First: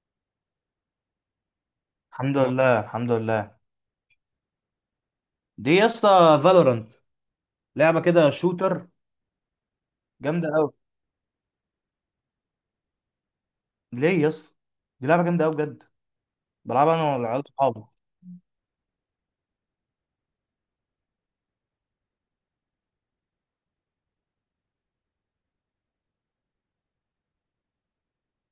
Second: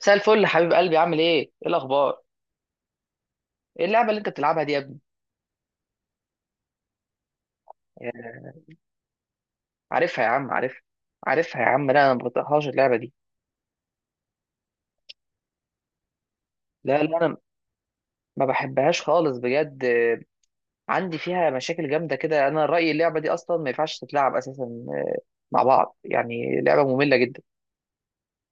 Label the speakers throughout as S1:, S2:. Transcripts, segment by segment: S1: مساء الفل يا حبيب قلبي، عامل ايه؟ ايه الاخبار؟
S2: الحمد لله.
S1: ايه اللعبه اللي انت بتلعبها دي يا ابني؟
S2: دي يا اسطى فالورانت، لعبه كده
S1: آه،
S2: شوتر،
S1: عارفها يا
S2: جامده
S1: عم،
S2: قوي.
S1: عارفها. عارفها يا عم، لا انا ما بطيقهاش اللعبه دي.
S2: ليه يا اسطى؟ دي لعبه جامده قوي بجد، بلعبها
S1: لا
S2: انا
S1: لا انا
S2: والعيال صحابي.
S1: ما بحبهاش خالص بجد. عندي فيها مشاكل جامده كده. انا رايي اللعبه دي اصلا ما ينفعش تتلعب اساسا مع بعض، يعني لعبه ممله جدا.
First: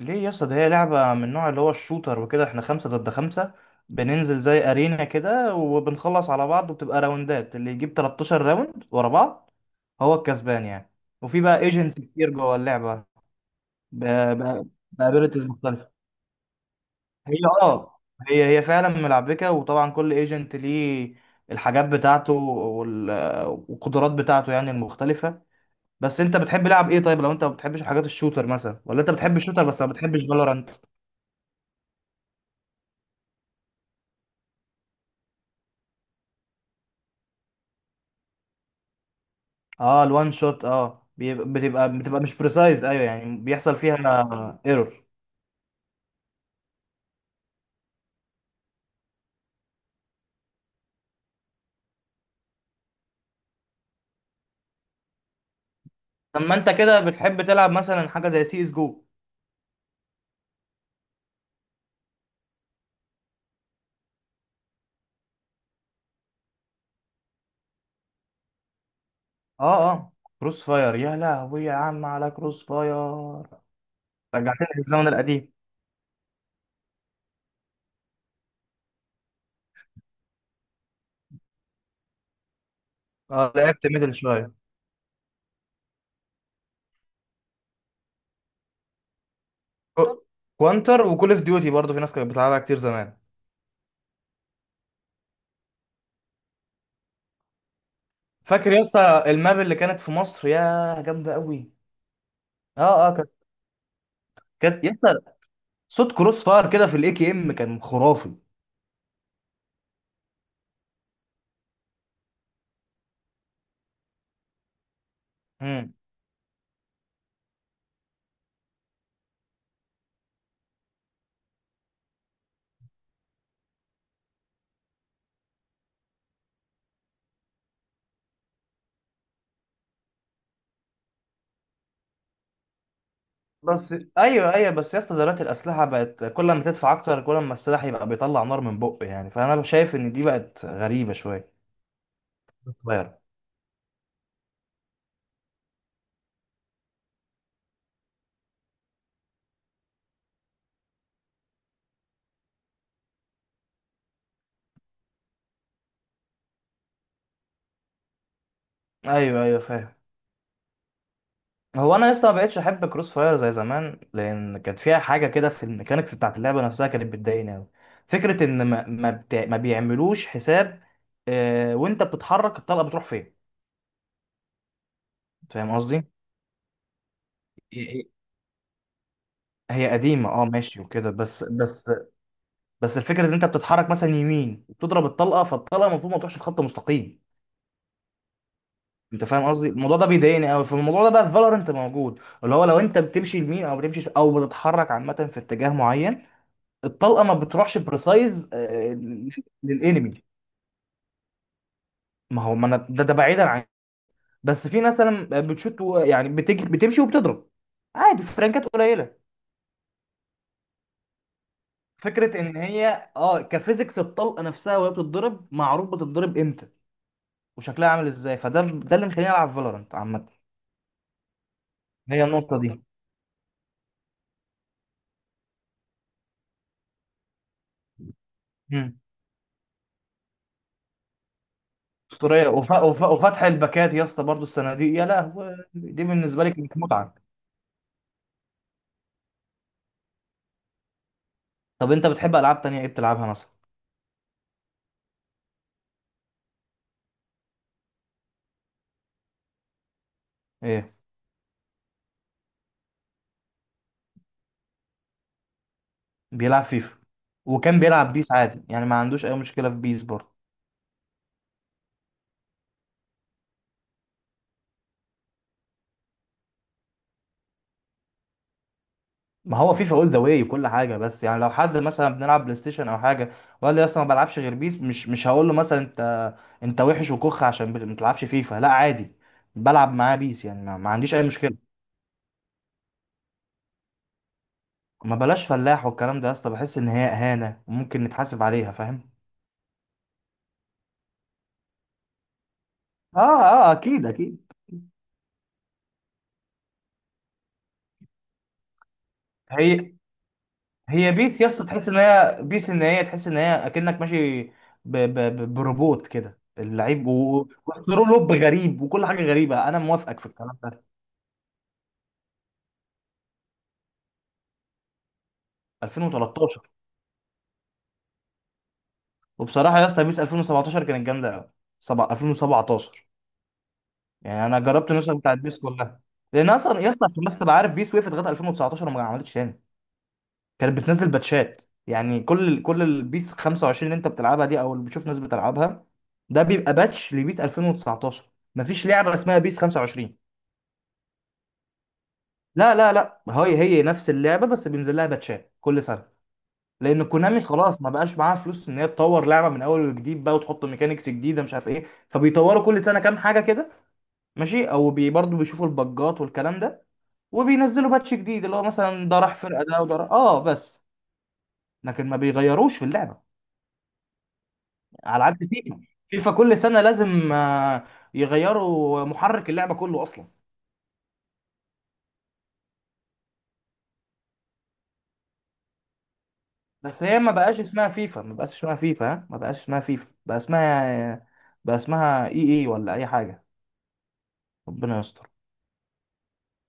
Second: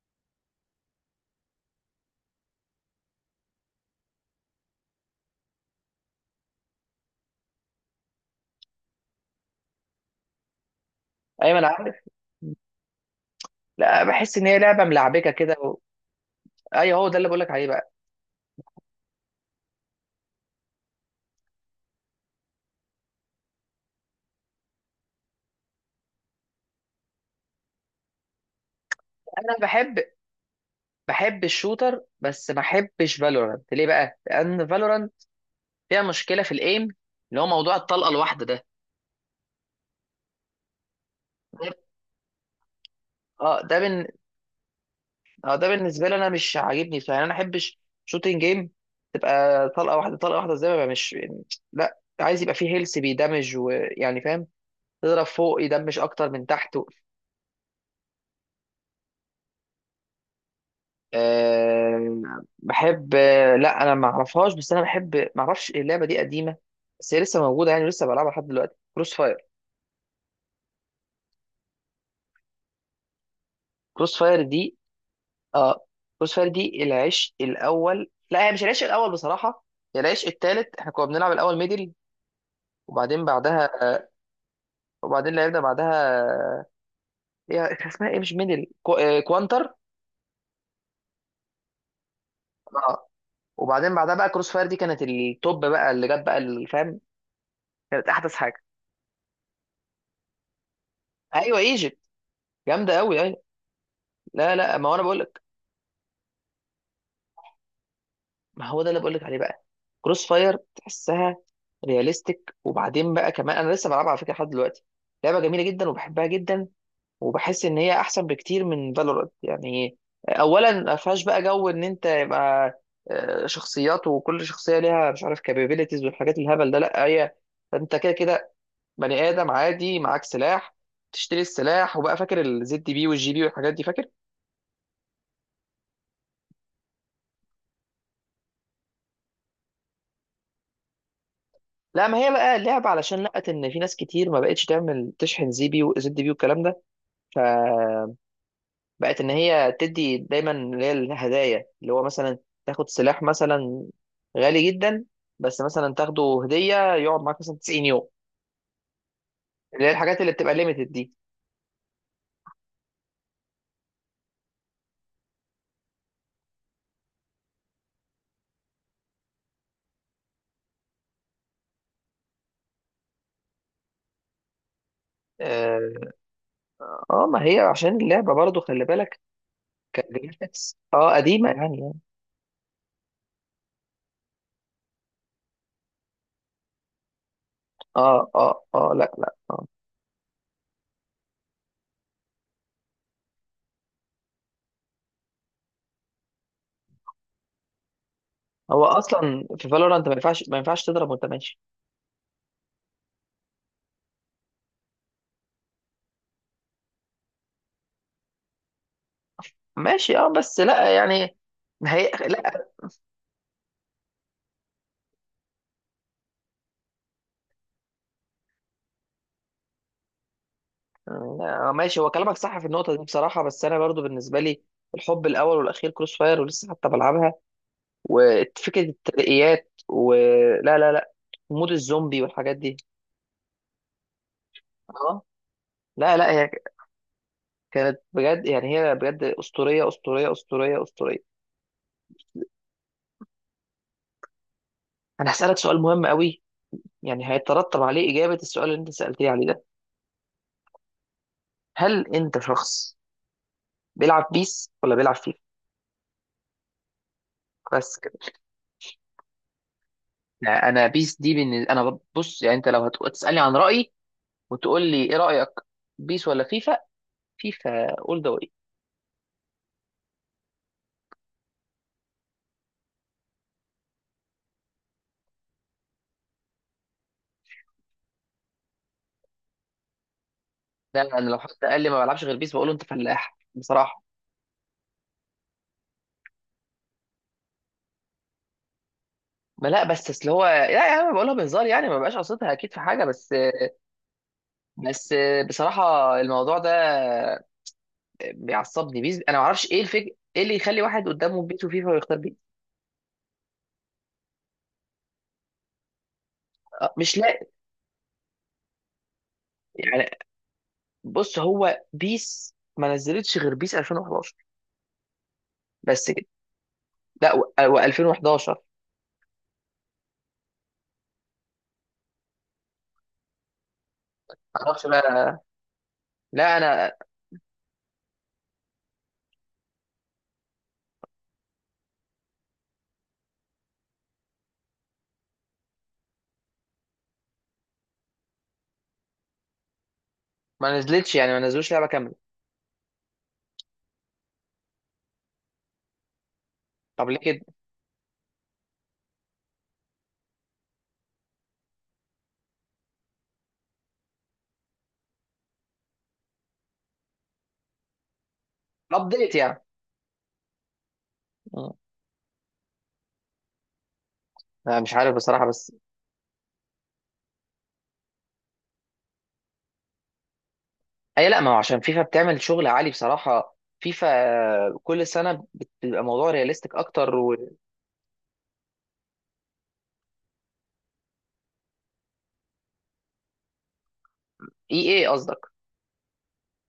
S2: ليه يا اسطى؟ دي هي لعبه من النوع اللي هو الشوتر وكده. احنا خمسه ضد خمسه، بننزل زي ارينا كده وبنخلص على بعض، وبتبقى راوندات اللي يجيب 13 راوند ورا بعض هو الكسبان يعني. وفي
S1: ايوه
S2: بقى
S1: انا عارف،
S2: ايجنتس كتير جوه اللعبه،
S1: لا بحس ان هي لعبه ملعبكه
S2: بابيلتيز
S1: كده
S2: مختلفه.
S1: ايوه هو ده اللي
S2: هي
S1: بقول لك عليه بقى.
S2: اه هي هي فعلا ملعبكه، وطبعا كل ايجنت ليه الحاجات بتاعته والقدرات بتاعته يعني المختلفه. بس انت بتحب لعب ايه؟ طيب، لو انت ما بتحبش الحاجات الشوتر مثلا، ولا انت بتحب
S1: انا
S2: الشوتر بس ما
S1: بحب
S2: بتحبش فالورانت؟
S1: بحب الشوتر بس ما بحبش فالورانت. ليه بقى؟ لان فالورانت فيها مشكله في الايم، اللي هو موضوع الطلقه الواحده ده.
S2: اه، الوان شوت، بتبقى مش بريسايز، ايوه، يعني
S1: اه ده
S2: بيحصل
S1: بن...
S2: فيها ايرور.
S1: اه ده بالنسبه لي انا مش عاجبني، فيعني انا ما احبش شوتنج جيم تبقى طلقه واحده طلقه واحده، زي ما بقى مش، لا عايز يبقى فيه هيلث بيدمج، ويعني فاهم، تضرب فوق يدمج اكتر من
S2: اما انت
S1: تحت.
S2: كده بتحب تلعب مثلا حاجه زي سي اس جو؟
S1: أه... بحب، لا انا ما اعرفهاش، بس انا بحب، ما اعرفش اللعبه دي قديمه بس هي لسه موجوده، يعني لسه بلعبها لحد دلوقتي. كروس فاير.
S2: اه، اه. كروس فاير، يا لهوي، يا عم، على كروس فاير،
S1: كروس فاير
S2: رجعتني
S1: دي
S2: للزمن القديم.
S1: اه كروس فاير دي العشق الاول. لا هي مش العشق الاول بصراحه، هي العشق التالت. احنا كنا بنلعب الاول ميدل، وبعدين
S2: اه،
S1: بعدها
S2: لعبت ميدل شويه.
S1: وبعدين لعبنا بعدها، هي كان اسمها ايه؟ مش ميدل، كو... آه، كوانتر.
S2: كو- كوانتر وكول اوف ديوتي برضه في ناس كانت بتلعبها كتير
S1: اه
S2: زمان.
S1: وبعدين بعدها بقى كروس فاير دي كانت التوب بقى اللي جت بقى، اللي فاهم، كانت احدث حاجه.
S2: فاكر يا اسطى الماب اللي كانت في مصر؟ يا جامده
S1: ايوه
S2: قوي.
S1: ايجيبت، جامده
S2: اه، اه،
S1: قوي
S2: كانت
S1: ايوه. لا
S2: كانت
S1: ما
S2: يا
S1: هو انا بقول
S2: اسطى،
S1: لك،
S2: صوت كروس فاير كده في الاي كي ام كان خرافي.
S1: ما هو ده اللي بقول لك عليه بقى. كروس فاير تحسها رياليستيك، وبعدين بقى كمان انا لسه بلعبها على فكره لحد دلوقتي. لعبه جميله جدا
S2: امم.
S1: وبحبها جدا. وبحس ان هي احسن بكتير من فالورانت، يعني اولا ما فيهاش بقى جو ان انت يبقى شخصيات، وكل شخصيه ليها مش عارف كابابيلتيز والحاجات الهبل ده. لا هي، انت كده كده بني ادم عادي معاك سلاح، تشتري السلاح. وبقى فاكر الزد بي والجي بي والحاجات دي
S2: بس
S1: فاكر.
S2: ايوه، ايوه، بس يا اسطى دلوقتي الاسلحه بقت كل ما تدفع اكتر كل ما السلاح يبقى بيطلع نار من بقه، يعني فانا شايف ان دي بقت غريبه شويه.
S1: لا ما هي بقى لعبه
S2: صغيره.
S1: علشان لقت ان في ناس كتير ما بقتش تعمل تشحن زي بي وزد بي والكلام ده. ف بقت ان هي تدي دايما اللي هي الهدايا، اللي هو مثلا تاخد سلاح مثلا غالي جدا، بس مثلا تاخده هديه يقعد معاك مثلا 90 يوم،
S2: ايوه، ايوه،
S1: اللي هي
S2: فاهم.
S1: الحاجات اللي بتبقى ليميتد دي.
S2: هو انا لسه ما بقتش احب كروس فاير زي زمان، لان كانت فيها حاجه كده في الميكانيكس بتاعت اللعبه نفسها كانت بتضايقني قوي. فكره ان ما بيعملوش حساب، وانت بتتحرك الطلقه بتروح فين. فاهم قصدي؟
S1: اه. ما هي عشان
S2: هي
S1: اللعبه برضه خلي بالك،
S2: هي قديمه، اه،
S1: كجرافيكس
S2: ماشي وكده،
S1: اه قديمه يعني يعني.
S2: بس الفكره ان انت بتتحرك مثلا يمين وبتضرب الطلقه، فالطلقه المفروض ما تروحش خط مستقيم.
S1: اه لا
S2: انت
S1: لا
S2: فاهم
S1: آه.
S2: قصدي؟ الموضوع ده بيضايقني قوي، فالموضوع ده بقى في فالورنت موجود، اللي هو لو انت بتمشي يمين او بتمشي او بتتحرك عامه في اتجاه معين، الطلقه ما بتروحش بريسايز.
S1: هو اصلا في فالورانت ما
S2: للانمي،
S1: ينفعش ما ينفعش تضرب وانت ماشي.
S2: ما هو ما انا، ده بعيدا عن. بس في ناس مثلا بتشوت يعني بتجي بتمشي وبتضرب عادي، فرانكات قليله.
S1: ماشي اه، بس لا يعني هي.
S2: فكره ان هي كفيزيكس الطلقه نفسها وهي بتتضرب، معروف بتتضرب امتى وشكلها عامل ازاي، فده اللي مخليني العب فالورانت عامه.
S1: لا، ماشي، هو
S2: هي
S1: كلامك صح
S2: النقطه
S1: في
S2: دي.
S1: النقطة دي بصراحة، بس أنا برضو بالنسبة لي الحب الأول والأخير كروس فاير، ولسه حتى بلعبها. وفكرة
S2: مم.
S1: الترقيات، ولا لا مود الزومبي
S2: اسطوريه،
S1: والحاجات دي.
S2: وفتح الباكات يا اسطى، برضه الصناديق، يا
S1: اه
S2: لهوي دي
S1: لا
S2: بالنسبه
S1: هي
S2: لي كانت متعه.
S1: كانت بجد، يعني هي بجد أسطورية أسطورية أسطورية أسطورية.
S2: طب انت بتحب العاب تانية ايه بتلعبها مثلا؟
S1: أنا هسألك سؤال مهم قوي، يعني هيترتب عليه إجابة السؤال اللي أنت سألتني عليه ده.
S2: ايه.
S1: هل أنت شخص بيلعب بيس ولا بيلعب فيفا؟
S2: بيلعب فيفا، وكان
S1: بس
S2: بيلعب
S1: كده.
S2: بيس عادي، يعني ما عندوش اي مشكله في بيس برضه.
S1: أنا بيس دي بالنسبة، أنا بص يعني أنت لو هتسألني عن رأيي وتقول لي ايه رايك، بيس ولا فيفا، فيفا اول ذا واي.
S2: ما هو فيفا اول ذا واي وكل حاجه، بس يعني لو حد مثلا بنلعب بلاي ستيشن او حاجه وقال لي اصلا ما بلعبش غير بيس، مش هقول له مثلا انت وحش وكخ عشان ما بتلعبش فيفا، لا، عادي بلعب معاه بيس، يعني ما
S1: ده
S2: عنديش اي
S1: انا لو حد
S2: مشكله.
S1: قال لي ما بلعبش غير بيس، بقول له انت فلاح بصراحه.
S2: ما بلاش فلاح والكلام ده يا اسطى، بحس ان هي اهانه وممكن نتحاسب عليها، فاهم.
S1: ما لا بس اصل هو، لا يا عم بقولها بهزار يعني، ما بقاش قصدها اكيد في حاجه،
S2: اه،
S1: بس.
S2: اه، اكيد، اكيد.
S1: بس بصراحه الموضوع ده بيعصبني، بيس انا ما اعرفش
S2: هي
S1: ايه الفكره، ايه اللي يخلي واحد
S2: هي بيس
S1: قدامه
S2: يا
S1: بيس
S2: اسطى تحس
S1: وفيفا
S2: ان
S1: ويختار بيس؟
S2: هي بيس، ان هي تحس ان هي اكنك ماشي بروبوت كده اللعيب،
S1: مش لاقي
S2: وثرو لوب غريب وكل حاجه غريبه، انا
S1: يعني.
S2: موافقك في الكلام ده.
S1: بص هو بيس ما نزلتش غير بيس 2011، بس كده.
S2: 2013.
S1: لا و2011.
S2: وبصراحه يا اسطى بيس 2017 كانت جامده قوي، 2017، يعني انا
S1: ما اعرفش
S2: جربت النسخه بتاعت
S1: بقى،
S2: بيس كلها. لان
S1: لا
S2: اصلا يا
S1: انا،
S2: اسطى، عشان بس تبقى عارف، بيس وقفت لغايه 2019 وما عملتش تاني، كانت بتنزل باتشات. يعني كل البيس 25 اللي انت بتلعبها دي او اللي بتشوف ناس بتلعبها ده بيبقى باتش لبيس 2019، مفيش لعبه اسمها بيس 25.
S1: ما نزلتش يعني، ما نزلوش لعبه كامله.
S2: لا، لا، لا، هي نفس اللعبه بس بينزل لها باتشات كل سنه، لان
S1: طب ليه
S2: كونامي
S1: كده؟
S2: خلاص ما بقاش معاها فلوس ان هي تطور لعبه من اول وجديد بقى وتحط ميكانيكس جديده مش عارف ايه، فبيطوروا كل سنه كام حاجه كده. ماشي، او بي برضه بيشوفوا البجات والكلام ده وبينزلوا باتش جديد، اللي هو مثلا ده
S1: الابديت
S2: راح
S1: يعني.
S2: فرقه ده وده راح، بس.
S1: مم.
S2: لكن ما بيغيروش في اللعبه،
S1: أنا مش عارف
S2: على عكس
S1: بصراحه، بس
S2: فيفا. فيفا كل سنة لازم يغيروا محرك اللعبة كله أصلا.
S1: اي لا ما هو عشان فيفا بتعمل شغل عالي بصراحه. فيفا كل سنه بتبقى موضوع رياليستيك
S2: بس
S1: اكتر
S2: هي ما
S1: و،
S2: بقاش اسمها فيفا، ما بقاش اسمها فيفا، ها، ما بقاش اسمها فيفا، بقى اسمها EA ولا أي حاجة.
S1: اي
S2: ربنا
S1: اي
S2: يستر،
S1: قصدك.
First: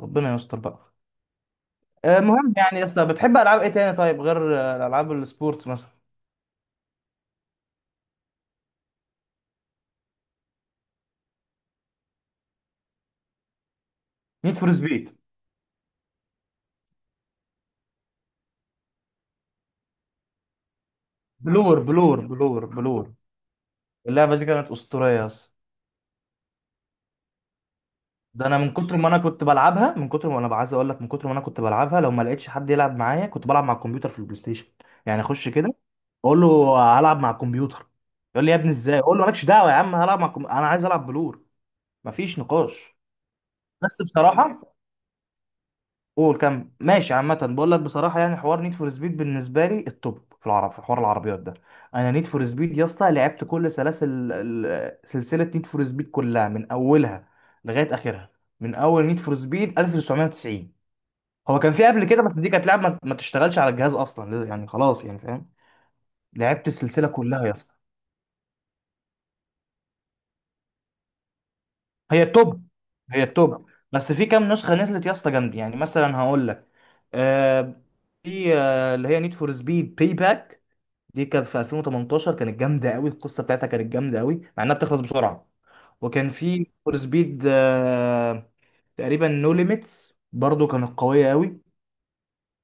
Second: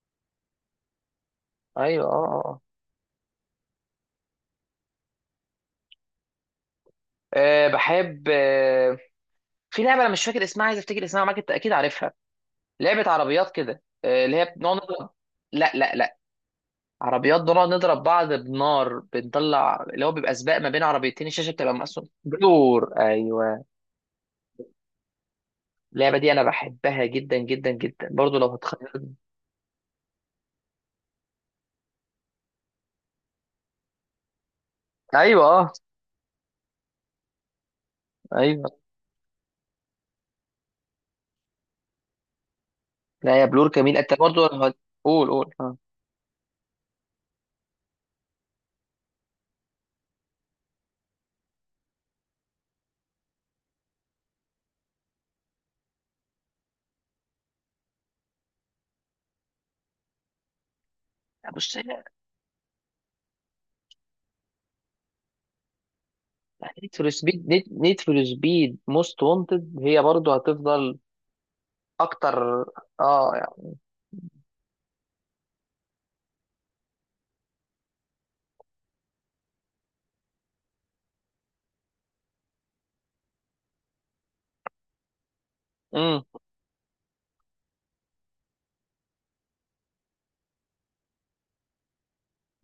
S2: ربنا يستر بقى.
S1: ايوه
S2: المهم،
S1: آه.
S2: يعني يا اسطى، بتحب ألعاب إيه تاني طيب، غير ألعاب السبورتس مثلا؟
S1: بحب. في لعبه انا مش فاكر اسمها، عايز افتكر اسمها معاك، انت اكيد عارفها، لعبه عربيات كده اللي هي
S2: نيد فور
S1: بنقعد نضرب.
S2: سبيد.
S1: لا عربيات بنقعد نضرب بعض بنار، بنطلع اللي هو بيبقى سباق ما بين عربيتين، الشاشه بتبقى
S2: بلور،
S1: مقسومه.
S2: بلور، بلور،
S1: دور،
S2: بلور،
S1: ايوه.
S2: اللعبة دي كانت أسطورية يا اسطى.
S1: اللعبه دي انا بحبها جدا جدا جدا برضو لو
S2: ده انا من كتر ما
S1: هتخيل.
S2: انا كنت بلعبها، من كتر ما انا عايز اقول لك، من كتر ما انا كنت بلعبها لو ما لقيتش حد يلعب معايا كنت بلعب مع الكمبيوتر في البلاي ستيشن. يعني
S1: ايوه
S2: اخش
S1: اه،
S2: كده اقول له هلعب مع الكمبيوتر، يقول لي يا
S1: ايوه.
S2: ابني ازاي، اقول له مالكش دعوه يا عم، انا عايز العب بلور، مفيش نقاش.
S1: لا يا بلور، جميل
S2: بس
S1: انت برضه.
S2: بصراحه،
S1: قول قول اه.
S2: قول كم، ماشي. عامة بقول لك بصراحة، يعني حوار نيد فور سبيد بالنسبة لي التوب في العرب، في حوار العربيات ده. أنا نيد فور سبيد يا اسطى لعبت كل سلاسل سلسلة نيد فور سبيد كلها من أولها لغاية آخرها، من أول نيد فور سبيد 1990. هو كان
S1: بص
S2: في
S1: هي
S2: قبل كده بس دي كانت لعبة ما تشتغلش على الجهاز أصلا، يعني خلاص، يعني فاهم. لعبت
S1: نيد فور
S2: السلسلة
S1: سبيد،
S2: كلها يا اسطى.
S1: نيد فور سبيد موست وانتد هي برضه هتفضل
S2: هي
S1: اكتر.
S2: التوب. هي
S1: اه
S2: التوب.
S1: يعني.
S2: بس في كام نسخة نزلت يا اسطى جامد، يعني مثلا هقول لك، آه، في، اللي هي نيد فور سبيد باي باك، دي كان في 2018 كانت جامده قوي، القصه بتاعتها كانت جامده قوي مع انها بتخلص بسرعه.
S1: امم.
S2: وكان في فور سبيد، تقريبا نو ليميتس، برضو كانت قويه قوي.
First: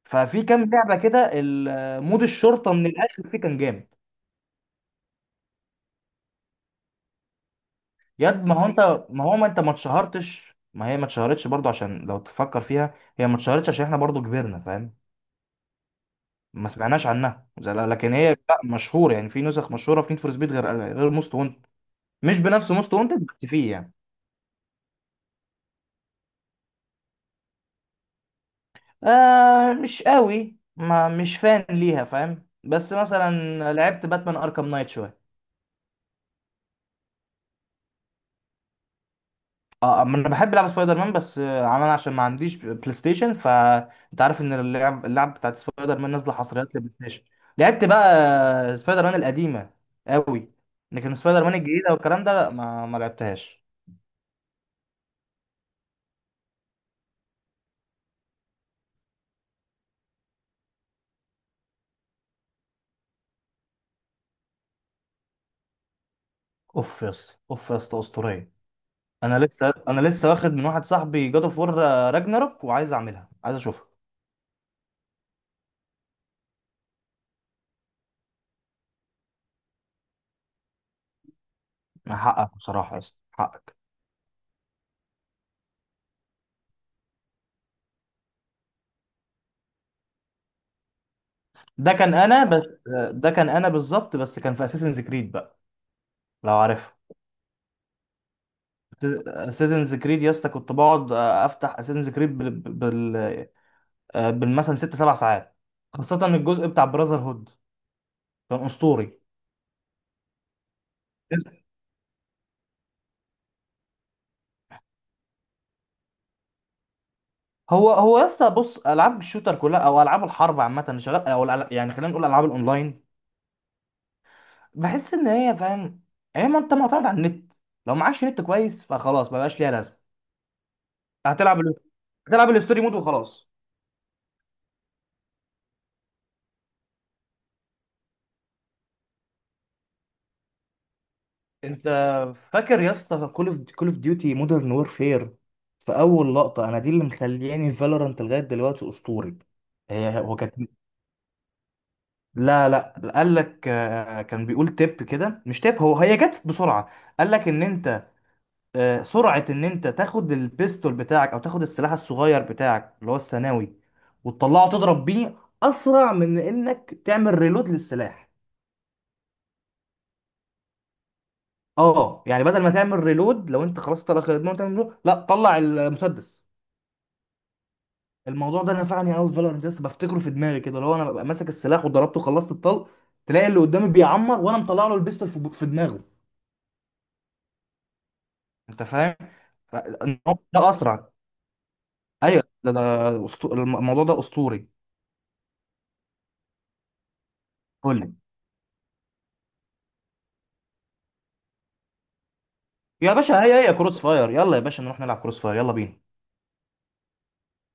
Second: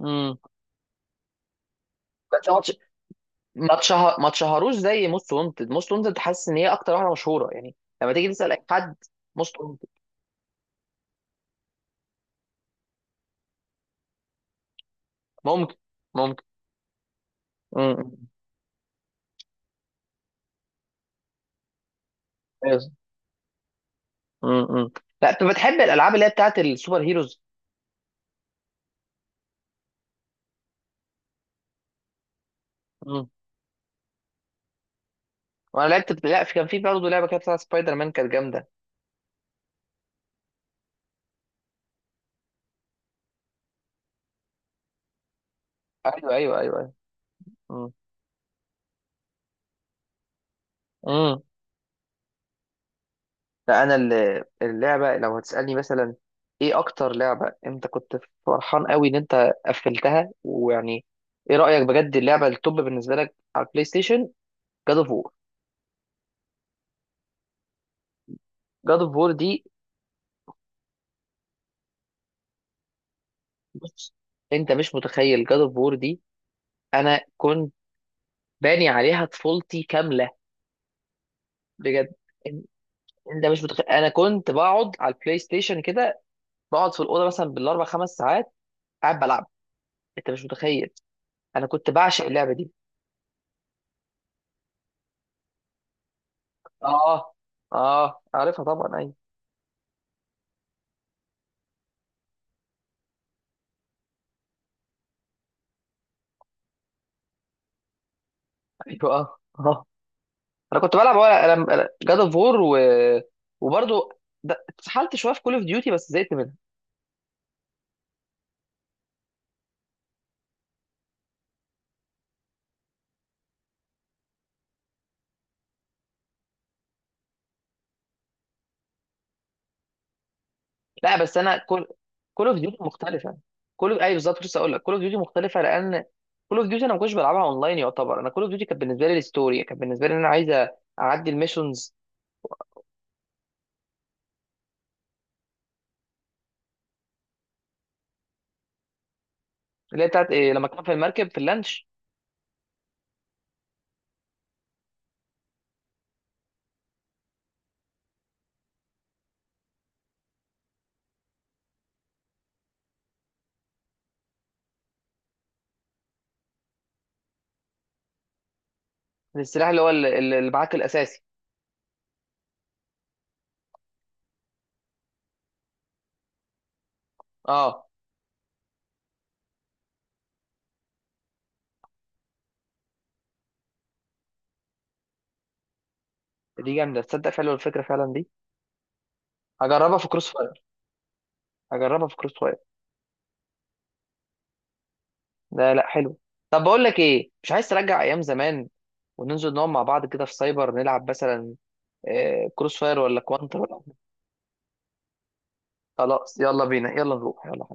S1: امم.
S2: ففي كام لعبه كده، مود
S1: بس هو
S2: الشرطه من الاخر فيه كان جامد.
S1: ما اتشهروش زي موست وانتد. موست وانتد حاسس ان هي اكتر واحده مشهوره يعني، لما تيجي
S2: ياد،
S1: تسال اي حد
S2: ما هو ما
S1: موست
S2: انت ما
S1: وانتد.
S2: اتشهرتش، ما هي ما اتشهرتش برضو، عشان لو تفكر فيها هي ما اتشهرتش عشان احنا برضو كبرنا، فاهم.
S1: ممكن، ممكن.
S2: ما سمعناش عنها لكن
S1: امم.
S2: هي لا مشهوره، يعني في نسخ مشهوره في نيد فور سبيد غير موست وانتد. مش بنفس
S1: بس.
S2: موست وانتد بس فيه يعني.
S1: امم. لا انت بتحب الالعاب اللي هي بتاعت السوبر هيروز.
S2: مش قوي، ما مش فان ليها فاهم، بس
S1: امم.
S2: مثلا لعبت باتمان اركام نايت شويه.
S1: وانا لعبت، لا في- كان في برضه لعبه كده بتاعت سبايدر مان كانت جامده.
S2: اه، ما انا بحب العب سبايدر مان، بس عمال عشان ما عنديش بلاي ستيشن، فانت عارف ان اللعب بتاعت سبايدر مان
S1: ايوه
S2: نازله
S1: ايوه
S2: حصريات
S1: ايوه ايوه.
S2: للبلاي ستيشن. لعبت
S1: مم.
S2: بقى سبايدر مان القديمه قوي، لكن
S1: مم.
S2: سبايدر مان الجديده والكلام ده لا، ما لعبتهاش.
S1: لا انا اللعبه لو هتسالني مثلا ايه اكتر لعبه انت كنت فرحان قوي ان انت قفلتها، ويعني ايه رايك بجد اللعبه التوب بالنسبه لك على البلاي ستيشن؟ جاد اوف وور.
S2: اوف يا اسطى، اوف يا اسطى، اسطوريه.
S1: جاد اوف وور
S2: انا
S1: دي،
S2: لسه انا لسه واخد من واحد صاحبي جاد اوف وور راجناروك، وعايز اعملها، عايز اشوفها.
S1: بص انت مش متخيل جاد اوف وور دي، انا كنت باني عليها طفولتي كامله، بجد.
S2: حقك
S1: ان-
S2: بصراحه يا اسطى،
S1: انت مش
S2: حقك.
S1: متخيل، انا كنت بقعد على البلاي ستيشن كده، بقعد في الاوضه مثلا بالاربع خمس ساعات قاعد بلعب، انت مش متخيل، انا كنت
S2: ده كان
S1: بعشق
S2: انا
S1: اللعبه
S2: بس،
S1: دي.
S2: ده كان انا بالظبط، بس كان في اساسنز كريد بقى، لو عارفها.
S1: اه اه، عارفها طبعا ايوه.
S2: اساسنز كريد يا اسطى كنت بقعد افتح اساسنز كريد بالمثلا ست سبع ساعات، خاصة الجزء بتاع براذر هود كان
S1: ايوه
S2: اسطوري.
S1: انا كنت بلعب ورق. انا جاد اوف وور و... وبرضه اتسحلت شويه في كول اوف ديوتي بس زهقت منها.
S2: هو يا اسطى بص، العاب الشوتر كلها او العاب الحرب عامة اللي شغال او يعني خلينا نقول العاب الاونلاين، بحس ان هي، فاهم، هي ما انت معتمد على النت، لو معكش نت كويس فخلاص ما بقاش ليها لازمة.
S1: لا بس انا
S2: هتلعب ال-
S1: كول، كول
S2: هتلعب
S1: اوف ديوتي
S2: الستوري مود
S1: مختلفه.
S2: وخلاص.
S1: كول، ايوه بالظبط لسه اقول لك، كول اوف ديوتي مختلفه لان كول اوف ديوتي انا ما كنتش بلعبها اونلاين يعتبر. انا كول اوف ديوتي كانت بالنسبه لي الستوري، كانت بالنسبه لي ان انا عايز اعدي
S2: انت
S1: الميشنز.
S2: فاكر يا اسطى كول اوف ديوتي مودرن وورفير؟ في اول لقطه انا دي اللي مخلياني فالورانت لغايه دلوقتي، اسطوري.
S1: اللي هي
S2: هي،
S1: بتاعت
S2: هو
S1: إيه
S2: كانت،
S1: لما كان في المركب في اللانش،
S2: لا، لا، قال لك، كان بيقول تip كده، مش تip، هو، هي جت بسرعه، قال لك ان انت، سرعه ان انت تاخد البيستول بتاعك او تاخد السلاح الصغير بتاعك اللي هو الثانوي وتطلعه تضرب بيه اسرع من انك تعمل ريلود للسلاح.
S1: السلاح اللي هو اللي معاك الاساسي.
S2: اه، يعني بدل ما تعمل ريلود، لو انت خلاص طلع خدمه وتعمل reload، لا، طلع المسدس.
S1: اه
S2: الموضوع ده نفعني قوي في فالورنت، لسه بفتكره في دماغي كده، اللي هو انا ببقى ماسك السلاح وضربته وخلصت الطلق، تلاقي اللي قدامي بيعمر وانا مطلع له البيستول في دماغه.
S1: دي جامده، تصدق فعلا الفكره فعلا دي؟
S2: انت فاهم؟
S1: هجربها في كروس
S2: الموضوع
S1: فاير.
S2: ده اسرع.
S1: هجربها في كروس
S2: ايوه،
S1: فاير.
S2: ده الموضوع ده اسطوري.
S1: ده لا، حلو. طب بقول لك ايه، مش عايز
S2: قول
S1: ترجع
S2: لي.
S1: ايام زمان وننزل نقعد مع بعض كده في سايبر نلعب مثلا كروس فاير
S2: يا
S1: ولا
S2: باشا، هي
S1: كوانتر
S2: هي
S1: ولا؟
S2: كروس فاير، يلا يا باشا نروح نلعب كروس فاير، يلا بينا.
S1: خلاص يلا بينا، يلا نروح، يلا.